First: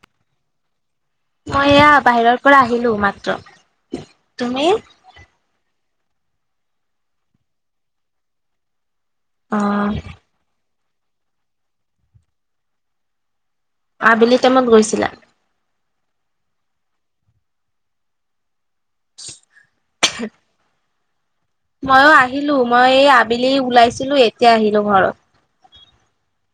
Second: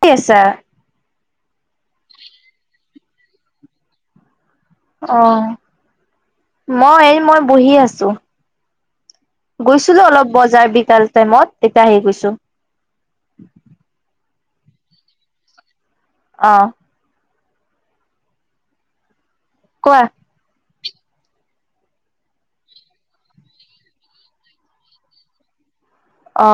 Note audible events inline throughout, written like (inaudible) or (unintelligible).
পছ মই এয়া বাহিৰৰ পৰা আহিলো মাত্ৰ তুমি অ মই এই মই বহি আছো অ গৈছিলো অলপ বজাৰ বিকাল টাইমত তেতিয়া আহি গৈছো আবেলি টাইমত গৈছিলা অ কোৱা ময়ো আহিলো মই আবেলি ওলাইছিলো এতিয়া আহিলো ঘৰত অ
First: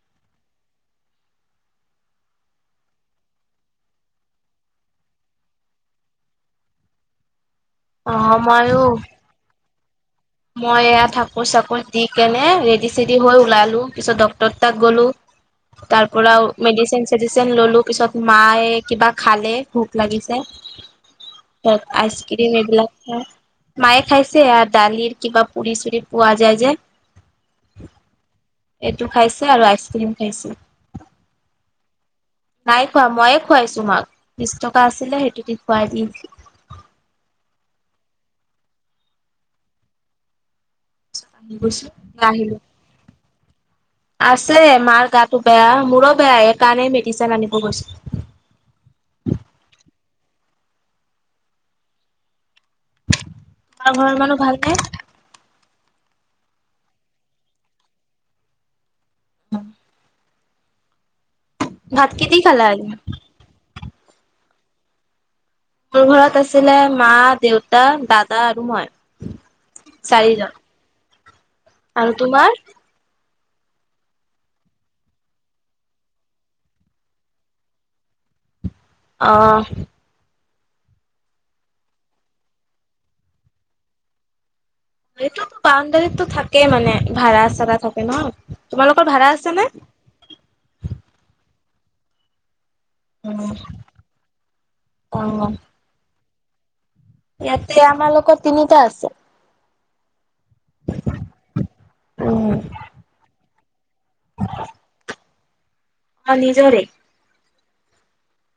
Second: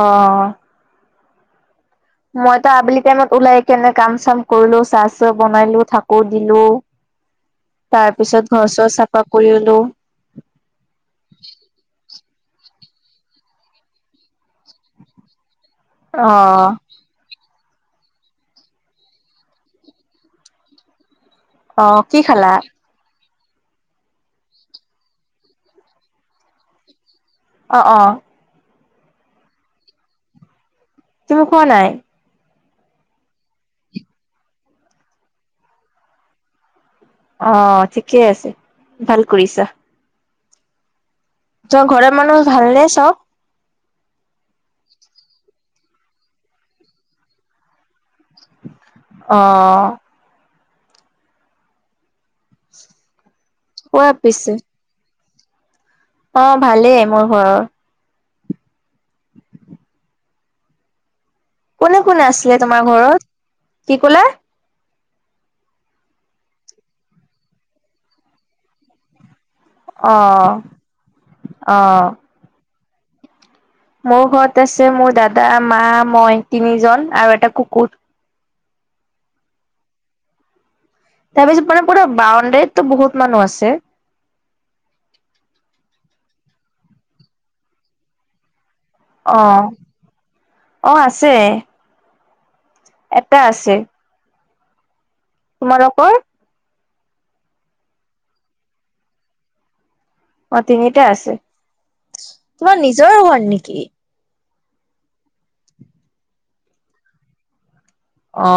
মইতো আবেলি টাইমত ওলাই কেনে কাম চাম কৰিলো চাহ চাহ বনাইলো থাকো দিলো তাৰ অ পিছত মইও ঘৰচৰ চাফা কৰিলো মই এয়া থাকো চাকো দি কেনে ৰেডি চেডি হৈ ওলালো পিছত ডক্টৰ তাত গ'লো তাৰ অ পৰাৰা মেডিচিন চেডিচিন ললো তাৰ পিছত মায়ে কিবা খালে ভোক লাগিছে ত অ আইচ কি ক্ৰীম খালা এইবিলাক খাই মায়ে খাইছে আৰু দালিৰ কিবা পুৰি চুৰি পোৱা যায় যে অ অ এইটো খাইছে আৰু আইচ ক্ৰ্ৰীম খাইছে তুমি কোৱা নাই নাই খোৱা ময়ে খুৱাইছো মাক বিশ টকা আছিলে সেইটো দি খুৱাই দিয়ি অ ঠিকে আছে ভাল কৰিছা আহি চ গৈছো ঘৰৰ মানুহ আহিলো ভালনেে চব আছে মাৰ গাটো বেয়া মোৰো বেয়া স কাৰণেই মেডিচিন আনিব গৈছো অ আ কোৱা ঘৰ মানুহ পিছে ভাল নাই অ ভালেই মোৰ ঘৰৰ উম কোনে কোনে কি দি আছিলে খালা আজি তোমাৰ ঘৰত কি কলা মোৰ ঘৰত আছিলে মা দেউতা দাদা আৰু মই চাৰিজন অ', অ', আৰু তোমাৰ মোৰ ঘৰত আছে মোৰ দাদা মা মই তিনিজন আৰু এটা কুকুৰ আহ তাৰপিছত মানে পৰা বাউণ্ডাৰীত তো বহুত মানুহ আছে এইটোতো বাউণ্ডাৰীতো থাকেই মানে ভাড়া চাড়া থাকে নহ তোমালোকৰ ভাড়া আছে অ', নে অ', আছে এটা আছে অ তোমালোকৰ ইয়াতে আমাৰালোকৰ তিনিটা আছে অ তিনিটা আছে তোমাৰ নিজৰ ঘৰ নেকি হয় অ নিজৰে অ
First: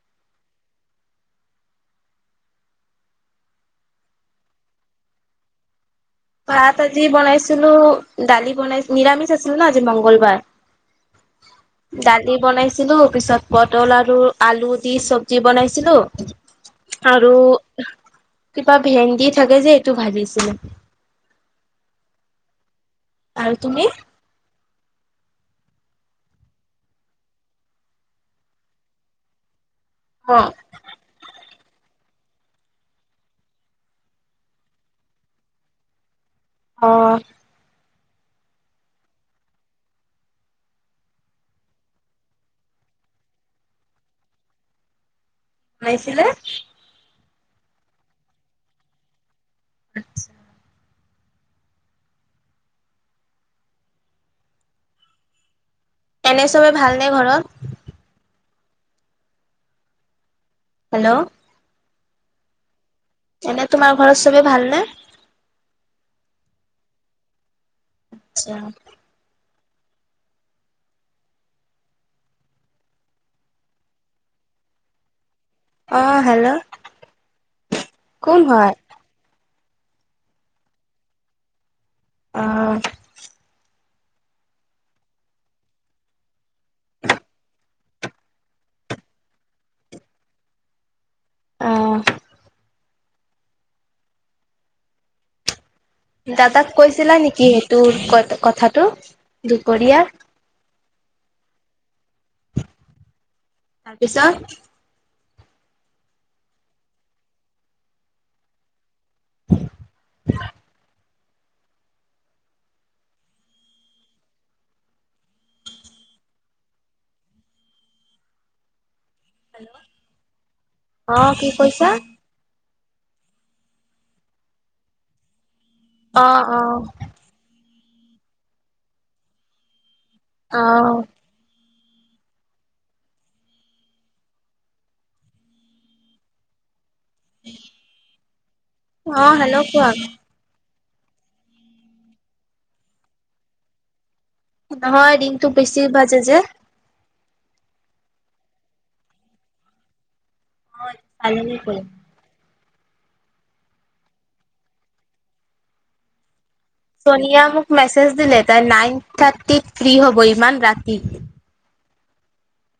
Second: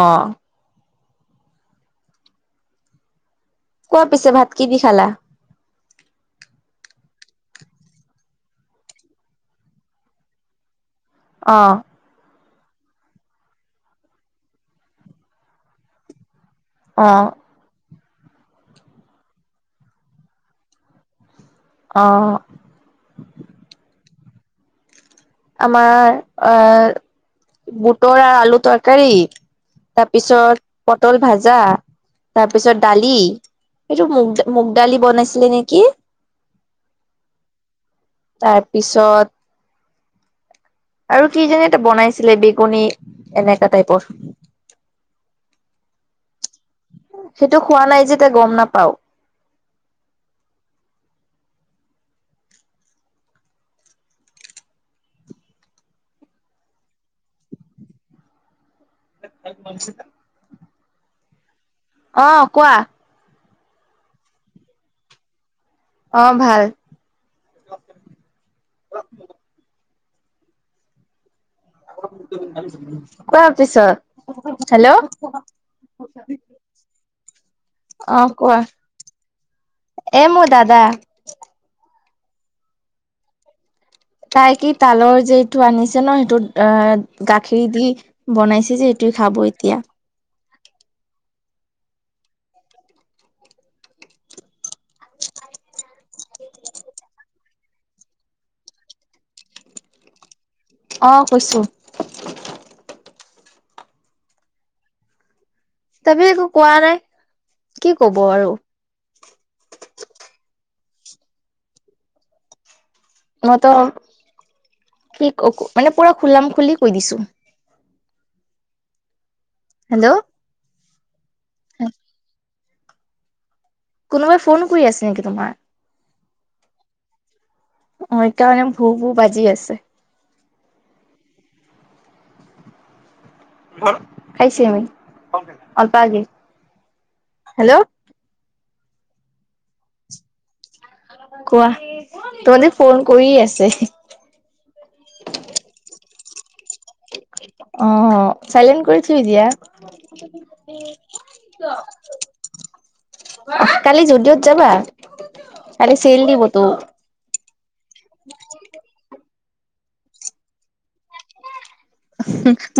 কোৱা পিছে ভাত কি দি খালা ভাত আজি বনাইছিলো দালি বনাই নিৰামিষ আছিল ন আজি মংগলবাৰ অ', ডালি বনাইছিলো পিছত পটল আৰু আলু দি চব্জি বনাইছিলো অ', আৰু কিবা ভেন্দি থাকে যে এইটো ভাজিছিলে অ আৰু তুমি আমাৰ আহ বুটৰ আৰু আলু তৰকাৰী তাৰ অ পিছত পটল ভাজা তাৰপিছত দালি এইটো মুগ মুগ দালি বনাইছিলে নেকি অ তাৰ পিছত আৰু কি যে এটা বনাইছিলে বেগনি এনেকোৱা টাইপৰ বনাইছিলে সেইটো হোৱা নাই যে তই গম নাপাও আত্ছা এনে চবে ভালনে ঘৰত (unintelligible) হেল্ল' অ কোৱা এনে তোমাৰ ঘৰত চবেই ভালনে অ ভাল আচ্ছা কোৱাৰ পিছত হেল্ল' অ হেল্ল' আহ কোন কোৱা হয় এমো দাদা অ তাই কি তালৰ যিটো আনিছে ন সেইটোত অ গাখৰি দি বনাইছে যেটো খাব এতিয়া অ (unintelligible) দাদাক কৈছিলা নেকি সেইটো ক কথাটো দুপৰীয়া আহ কৈছো তাৰপিছত তাৰপিছত একো কোৱা নাই কি কব আৰু মই ত কি মানে পুৰা খলাম খুলি কৈ দিছো হেল্ল অ কি কৈছা কোনোবাই ফোন কৰি আছে নেকি তোমাৰ অ অ অ সেইকাৰণে ভু ভু বাজি আছে আহ খাইছমি অলপে হেল্ল' অ হেল্ল' কোৱা কোৱা তোমাল ফোন কৰি আছে নহয় দিনটো বেছি বাজে যে অ চাইলেণ্ট কৰি থি দতিিয়া কালিলৈ কৰিম। ক কালি যদিঅ'ত যাবা কালি চেল দিব ছোনিয়া মোক মেছেজ দিলে তাই নাইন থাৰ্টিত ফ্ৰী হ'ব ইমান ৰাতি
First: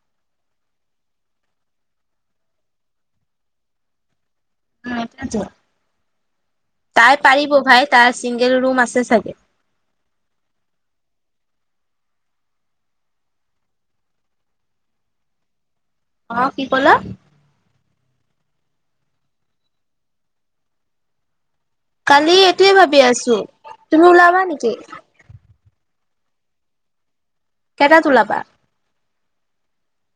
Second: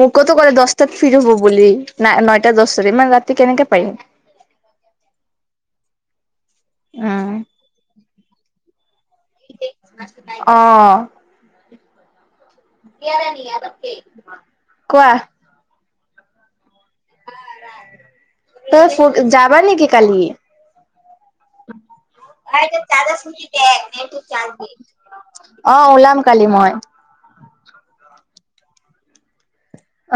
মোকোতো ক'লে দহটাত ফিৰ হব বুলি ন নটাত দহটাৰে ইমান ৰাতি কেনেকে পাৰিম তাই উম পাৰিব ভাই তাৰ চিংগল ৰুম আছে চাগে ন কোৱা অ কি ক'লা তই যাবা নেকি কালি কালি এইটোয়ে ভাবি আছো ন তুমি ওলাবা নেকি অ উলাবা কালি মই কেটাত ওলাবা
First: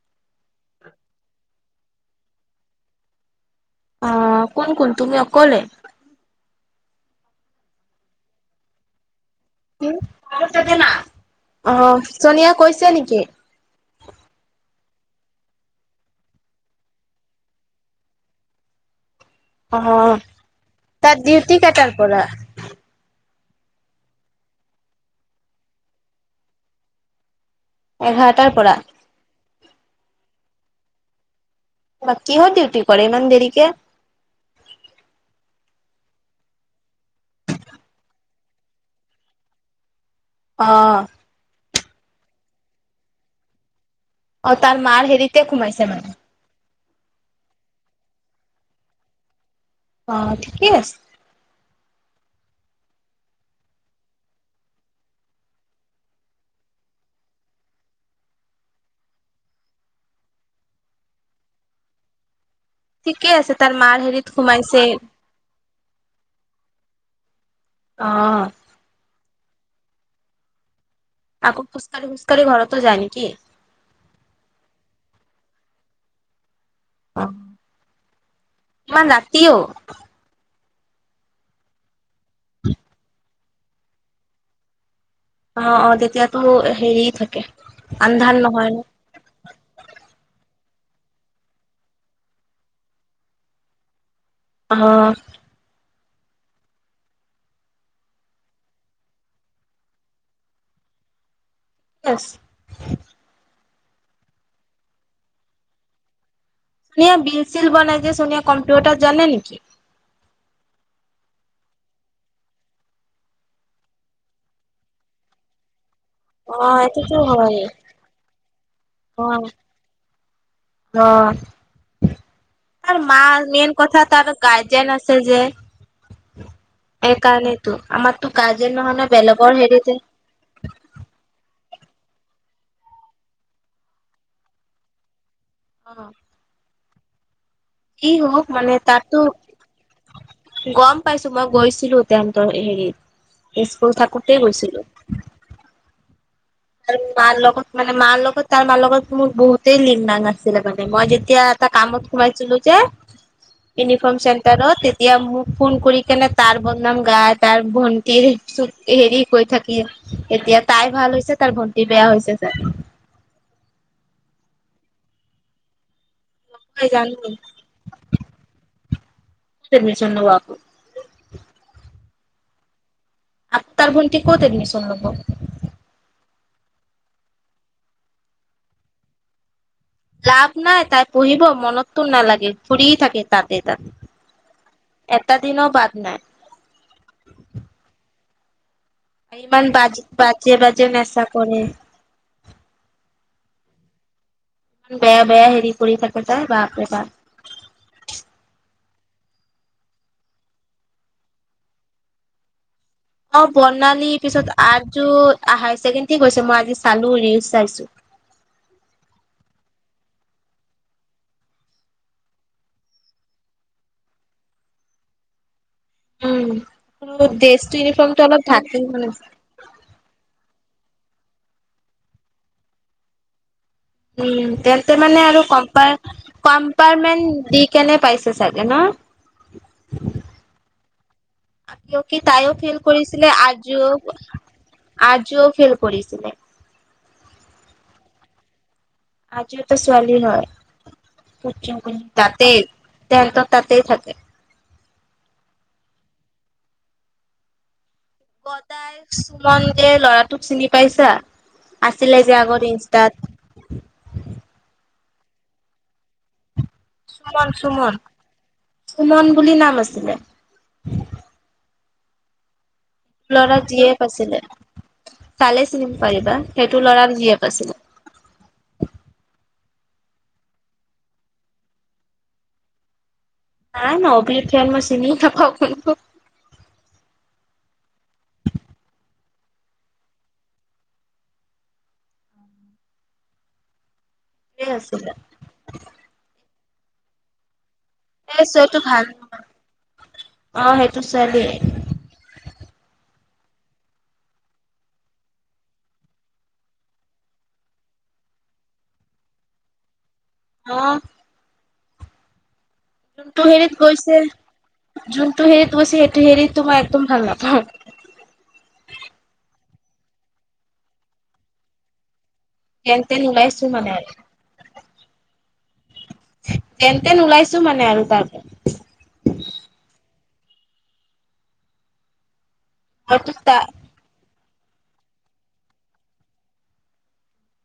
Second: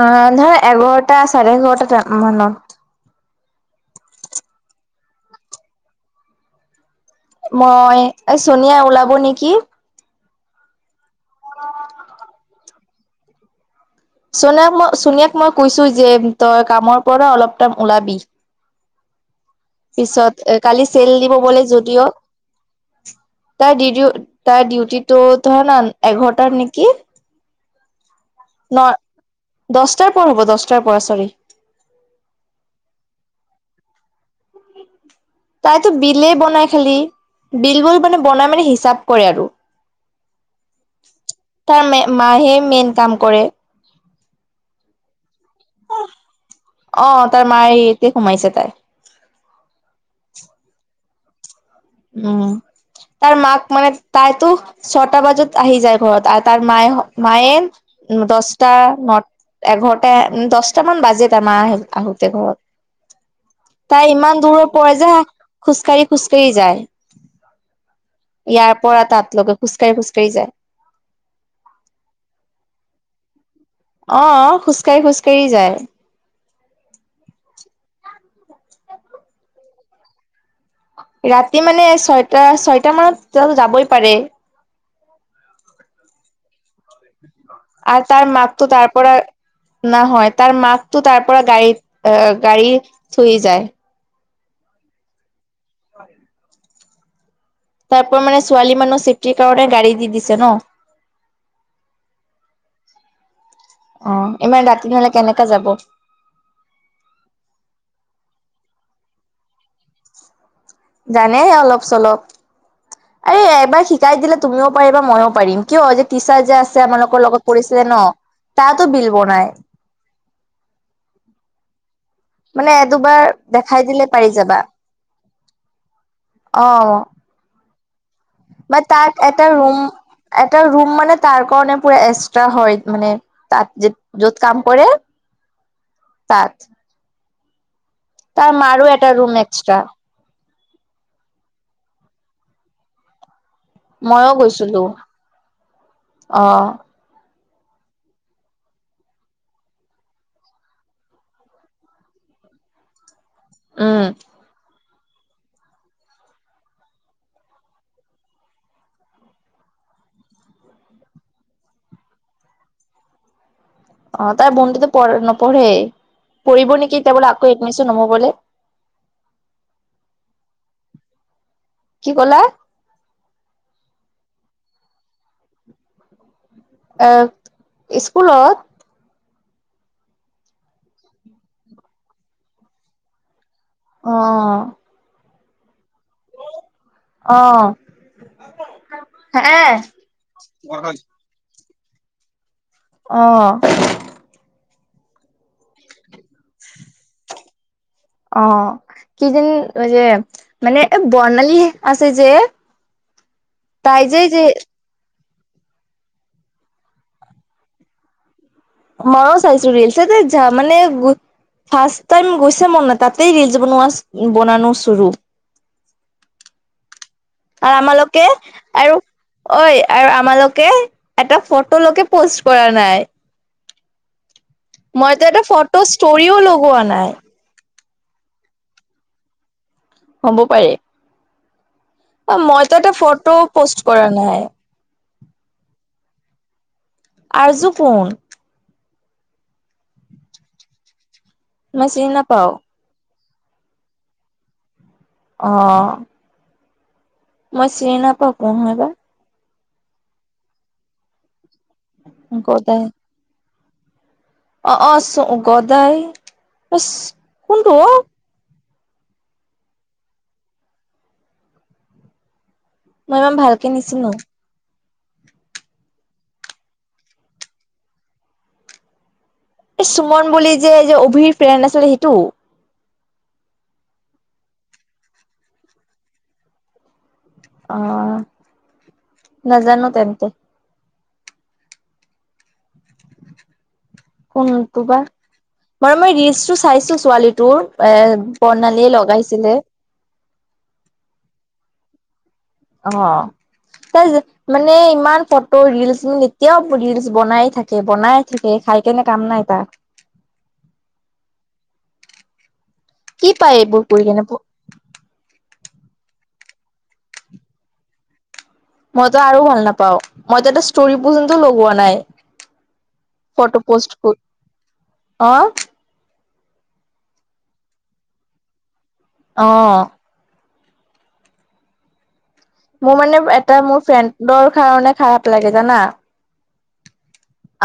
অ ধৰ এঘাৰটা চাৰে এঘাৰটা মানত অ কোন কোন তুমি অকলে মই চোনিয়া ওলাব নেকি আহ চনিয়া কৈছে নেকি চোনিয়াক মই ছোনিয়াক মই কৈছো যে তই কামৰ পৰা অলপ টাইম ওলাবি অ পিছত এ কালি চেল তাত দিব ডিউটি বোলে কেইটাৰ যদিও পৰা তাৰ ডিউ তাৰ ডিউটিটো ধৰা ন এঘাৰটাৰ নেকি এঘাৰটাৰ পৰা দছটাৰ পৰা হ'ব দহটাৰ পৰা চৰি বা কিহত ডিউটি কৰে ইমান দেৰিকে তাইতো বিলেই বনাই খালি বিল বোৰ মানে বনাই মানে হিচাপ কৰে আৰু অ তাৰ মাহে মেইন কাম কৰে অ তাৰ মাৰ হেৰিতে সোমাইছে মানে অ তাই মায়েতে সোমাইছে তাই অ ঠিকেই আছে উম তাৰ মাক মানে তাইতো ছটা বজাত আহি যায় ঘৰত আৰু তাৰ মায়ে মায়ে দহটা ন এঘাৰটা দহটাামান বাজে তাৰ মা আহোতে ঘৰত ঠিকে আছে তাৰ মাৰ তাই হেৰিত ইমান দূৰৰ সোমাইছে পৰে যে খোজকাঢ়ি খোজ কঢ়ি যায় অ ইয়াৰ পৰা তাত লৈকে খোজকাঢ়ি খোজ কাঢ়ি যায় আাকৌ খুজকাহি খোজকাঢ়ি ঘৰতো যায় নেকি অ খোজকাঢ়ি খোজ কাঢ়ি যায় অ ইমান ৰাতিও ৰাতি মানে ছয়টা ছয়টা মানত যাবই পাৰে অ অ তেতিয়াতো হেৰিয় থাকে আৰু তাৰ আন্ধাৰ মাকটো নহয় ন তাৰ পৰা ন হয় তাৰ মাক টো তাৰ পৰা গাড়ীত গাড়ী থুই যায় আহ হয় তাৰ পৰা মানে ছোৱালী মানুহ ছেফটিৰ কাৰণে গাড়ী দি দিছে ন বছ আহ ইমান ৰাতিহলে কেনেকা যাব চোনিয়া বিল চিল বনাই যে চোনিয়া কম্পিউটাৰ জানেকি জানে অলপ চলপ এই এবাৰ শিকাই দিলে তুমিও পাৰিবা ময়ো পাৰিম কিয় টি চাৰ্ট অ যে আছে এইটোতো আমালোকৰ লগত হয় পৰিছিলে ন তাতো বিল ব নাই আহ মানে তাৰ দুবাৰ মাৰ মেইন দেখাই কথা দিলে পাৰি তাৰ যাবা গাৰ্জেন আছে যে একাৰ নে ম তাত এটা ৰুম হেৰিতে এটা ৰুম মানে তাৰ কাৰণে পুৰা এক্সট্ৰা হয় মানে তাত য য'ত কাম কৰে তাত কি হওক তাৰ মানে মাৰো এটা তাততো ৰুম এক্সট্ৰা গম পাইছো মই গৈছিলো তেতৰ হেৰিত ইস্কুল থাকোতেই গৈছিলো অ বাৰ লোক মানে মাৰ লগত তাৰ মাৰ লগত মোৰ বহুতেই লীন নাং আছিলে মানে মই যেতিয়া এটা কামত সোমাইছিলো উম ইউনিফাৰৰ্ম চেণ্টাৰ তে ইয়া মোক ফোন কৰি কেনে তাৰ বদনাম গাই তাৰ ভণ্টিৰ হেৰি কৈ থাকি এতিয়া তাই ভাল হৈছে তাৰ ভন্টি বেয়া হৈছে ছাৰ আহ তাৰ বোনটোতো নপহেই পৰিব ছাৰ নেকি জানো এতিয়া বোলে ক'ত আকৌ এডমিছন হব বোলে এডমিশন লব আকৌ কি কলা আপ তাৰ ভণ্টি ক'ত এডমিছন ল'ব এ স্কুলত লাভ নাই তাই পঢ়িব মনততো নালাগে ঘুৰি থাকে তাতেই তাতে অ', এটা দিনো বাদ নাই অ হে ইমান বাজ বাজে বাজে নচা কৰে আহ ইমান বেয়া বেয়া হেৰি কৰি থাকে তাই বাপ বে বাাৰ কি যে যে মানে বৰ্ণালী আছে যে অ তাই বনালি যে যে পিছত আজু আহ হায় চছেকেণ্ড কৈছে মই আজি চালো ৰি চাইছো ময়ো চাইছো ৰিলচ য মানে ফাৰ্ষ্ট টাইম গৈছে মন তাতেই ৰিলচ বনোৱা বনানো চৰু উম আৰু ড্ৰেছটো ইউনিফৰ্মটো আমালোকে অলপ ঢাকি আৰু মানে ঐ আৰু আমালোকে এটা ফটো লোকে পোষ্ট কৰা নাই উম তেন্তে মানে মইতো আৰু এটা কম ফটো ষ্টৰিও লগোৱা নাই কম্পাৰমেন্ট দি কেনে পাইছে চাগে ন হ'ব পাৰে আয়কি অ', তাইও মইতো ফেল এটা কৰিছিলে ফটো পষ্ট কৰা আৰজু নাই। আজিও ফেল কৰিছিলে আজু ক আজি ত ছোৱালী ন কু মই কু চিনি নাপাও ততেতে তেেত তাতেই থাকে অ মই চৰি নাপা কওঁ নয়বাৰ মন যে ল'ৰাটোক চিনি পাইছা আছিলে যে আগত গদাই ইনষ্টাত অ অ চো গদায় সুমন কোনটো সুমন সুমন বুলি নাম আছিলে মই ইমান লৰা ভালকে যিয়ে নিচিনো পাইছিলে তালে চিনিম পাৰিবা সেইটো লৰাক জে প আছিলো এই সুমন বুলি যে যে অভিৰ ফ্ৰেণ্ড আছিলে সেইটো নাই ন অব খাল মই চিনি নাপওঁ অ নজাৰ নো তে তে কোনটোোবা আছিলে বাৰু মই ৰিলচটো চাইছো ছোৱালীটোৰ এৰ এই চোৱাটো প্ৰণালীয়ে ভাল নহয়। লগাইছিলে অ সেইটো ছোৱালী অ ত মানে ইমান ফটো ৰিলচ মানে এতিয়াও ৰিলচ বনাই থাকে বনাই থাকে খাই কেনেে কাম নাই ত আহ কি যোনটো পায় হেৰিত এইবোৰ কৰি গৈছে কেনে যোনটো হেৰিত তমাৰ সেইটো হেৰি তোমাৰ একদম ভাল লাগ পাও মইো এটা ষ্টৰি পন্ত লগোৱা নাই যেন তেন ফটো ওলাইছো মানে পোষ্ট আৰু আহ তেন তেন ওলাইছো মানে আৰু তাৰপ অ মোৰ মানে আৰু এটা মোৰ ফ্ৰেণ্ডৰ কাৰণে খাৰাপ লাগে জানা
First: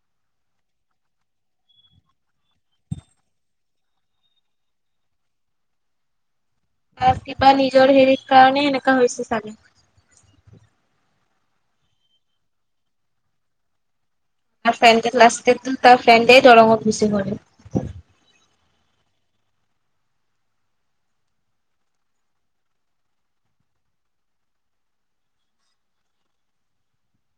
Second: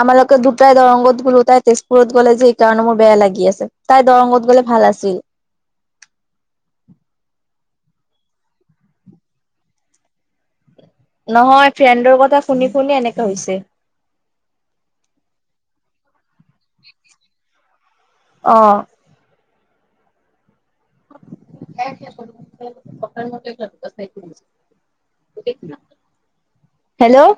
আমাৰালোকে দুটাই দৰংগত গোলো তাই তেজপুৰত গ'লে যে এইকাৰণে মোৰ বেয়া লাগি আছে তাই দৰংত গলে ভাল আছিল কিবা নিজৰ হেৰিত কাৰণে সেনেককাা হৈছে চাগে নহয় ফ্ৰেণ্ডৰ কথা শুনি শুনি এনেকাে হৈছে ত ফ্ৰেণ্ডে লাষ্টে তাৰ ফ্ৰেণ্ডাই দৰঙত ভিচি প অ ক ম হেল্ল'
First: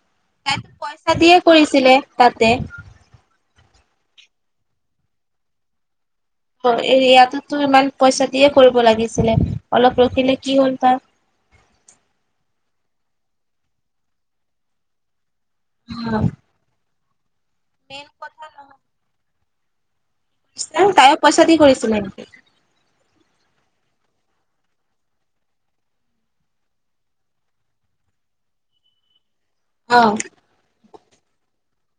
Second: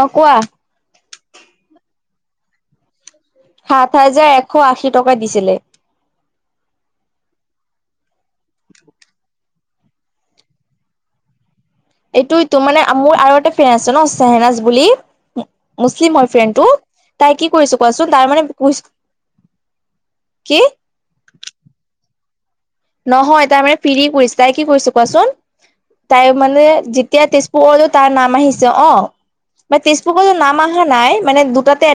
অ কোৱা তাইতো পইচা দিয়ে কৰিছিলে তাতে সাত হাজাৰ এশ আশী টকা দিছিলে অ ইয়াতোতো ইমান পইচা দিয়ে কৰিব লাগিছিলে অলপ ৰখিল কি হ'ল তাৰ এইটোইটো মানে মোৰ আৰু এটা ফ্ৰেণ্ড আছে ন চ্বেহেনাজ বুলি মুছলিম হয় ফ্ৰেণ্ড টো তাই কি কৰিছো মেইন কোৱাচোন তাৰ মানে কি তাই পইচা দি কৰিছিলে এেকি নহয় তাই মানে ফৰি কৰিছে তাই কি কৰিছ কোৱাচোন তাই মানে যেতিয়া তেজপুৰলেও তাৰ নাম আহিছে অ মান অ'। তেজপুৰ কতো নাম আহহা নাই মানে দুটাতে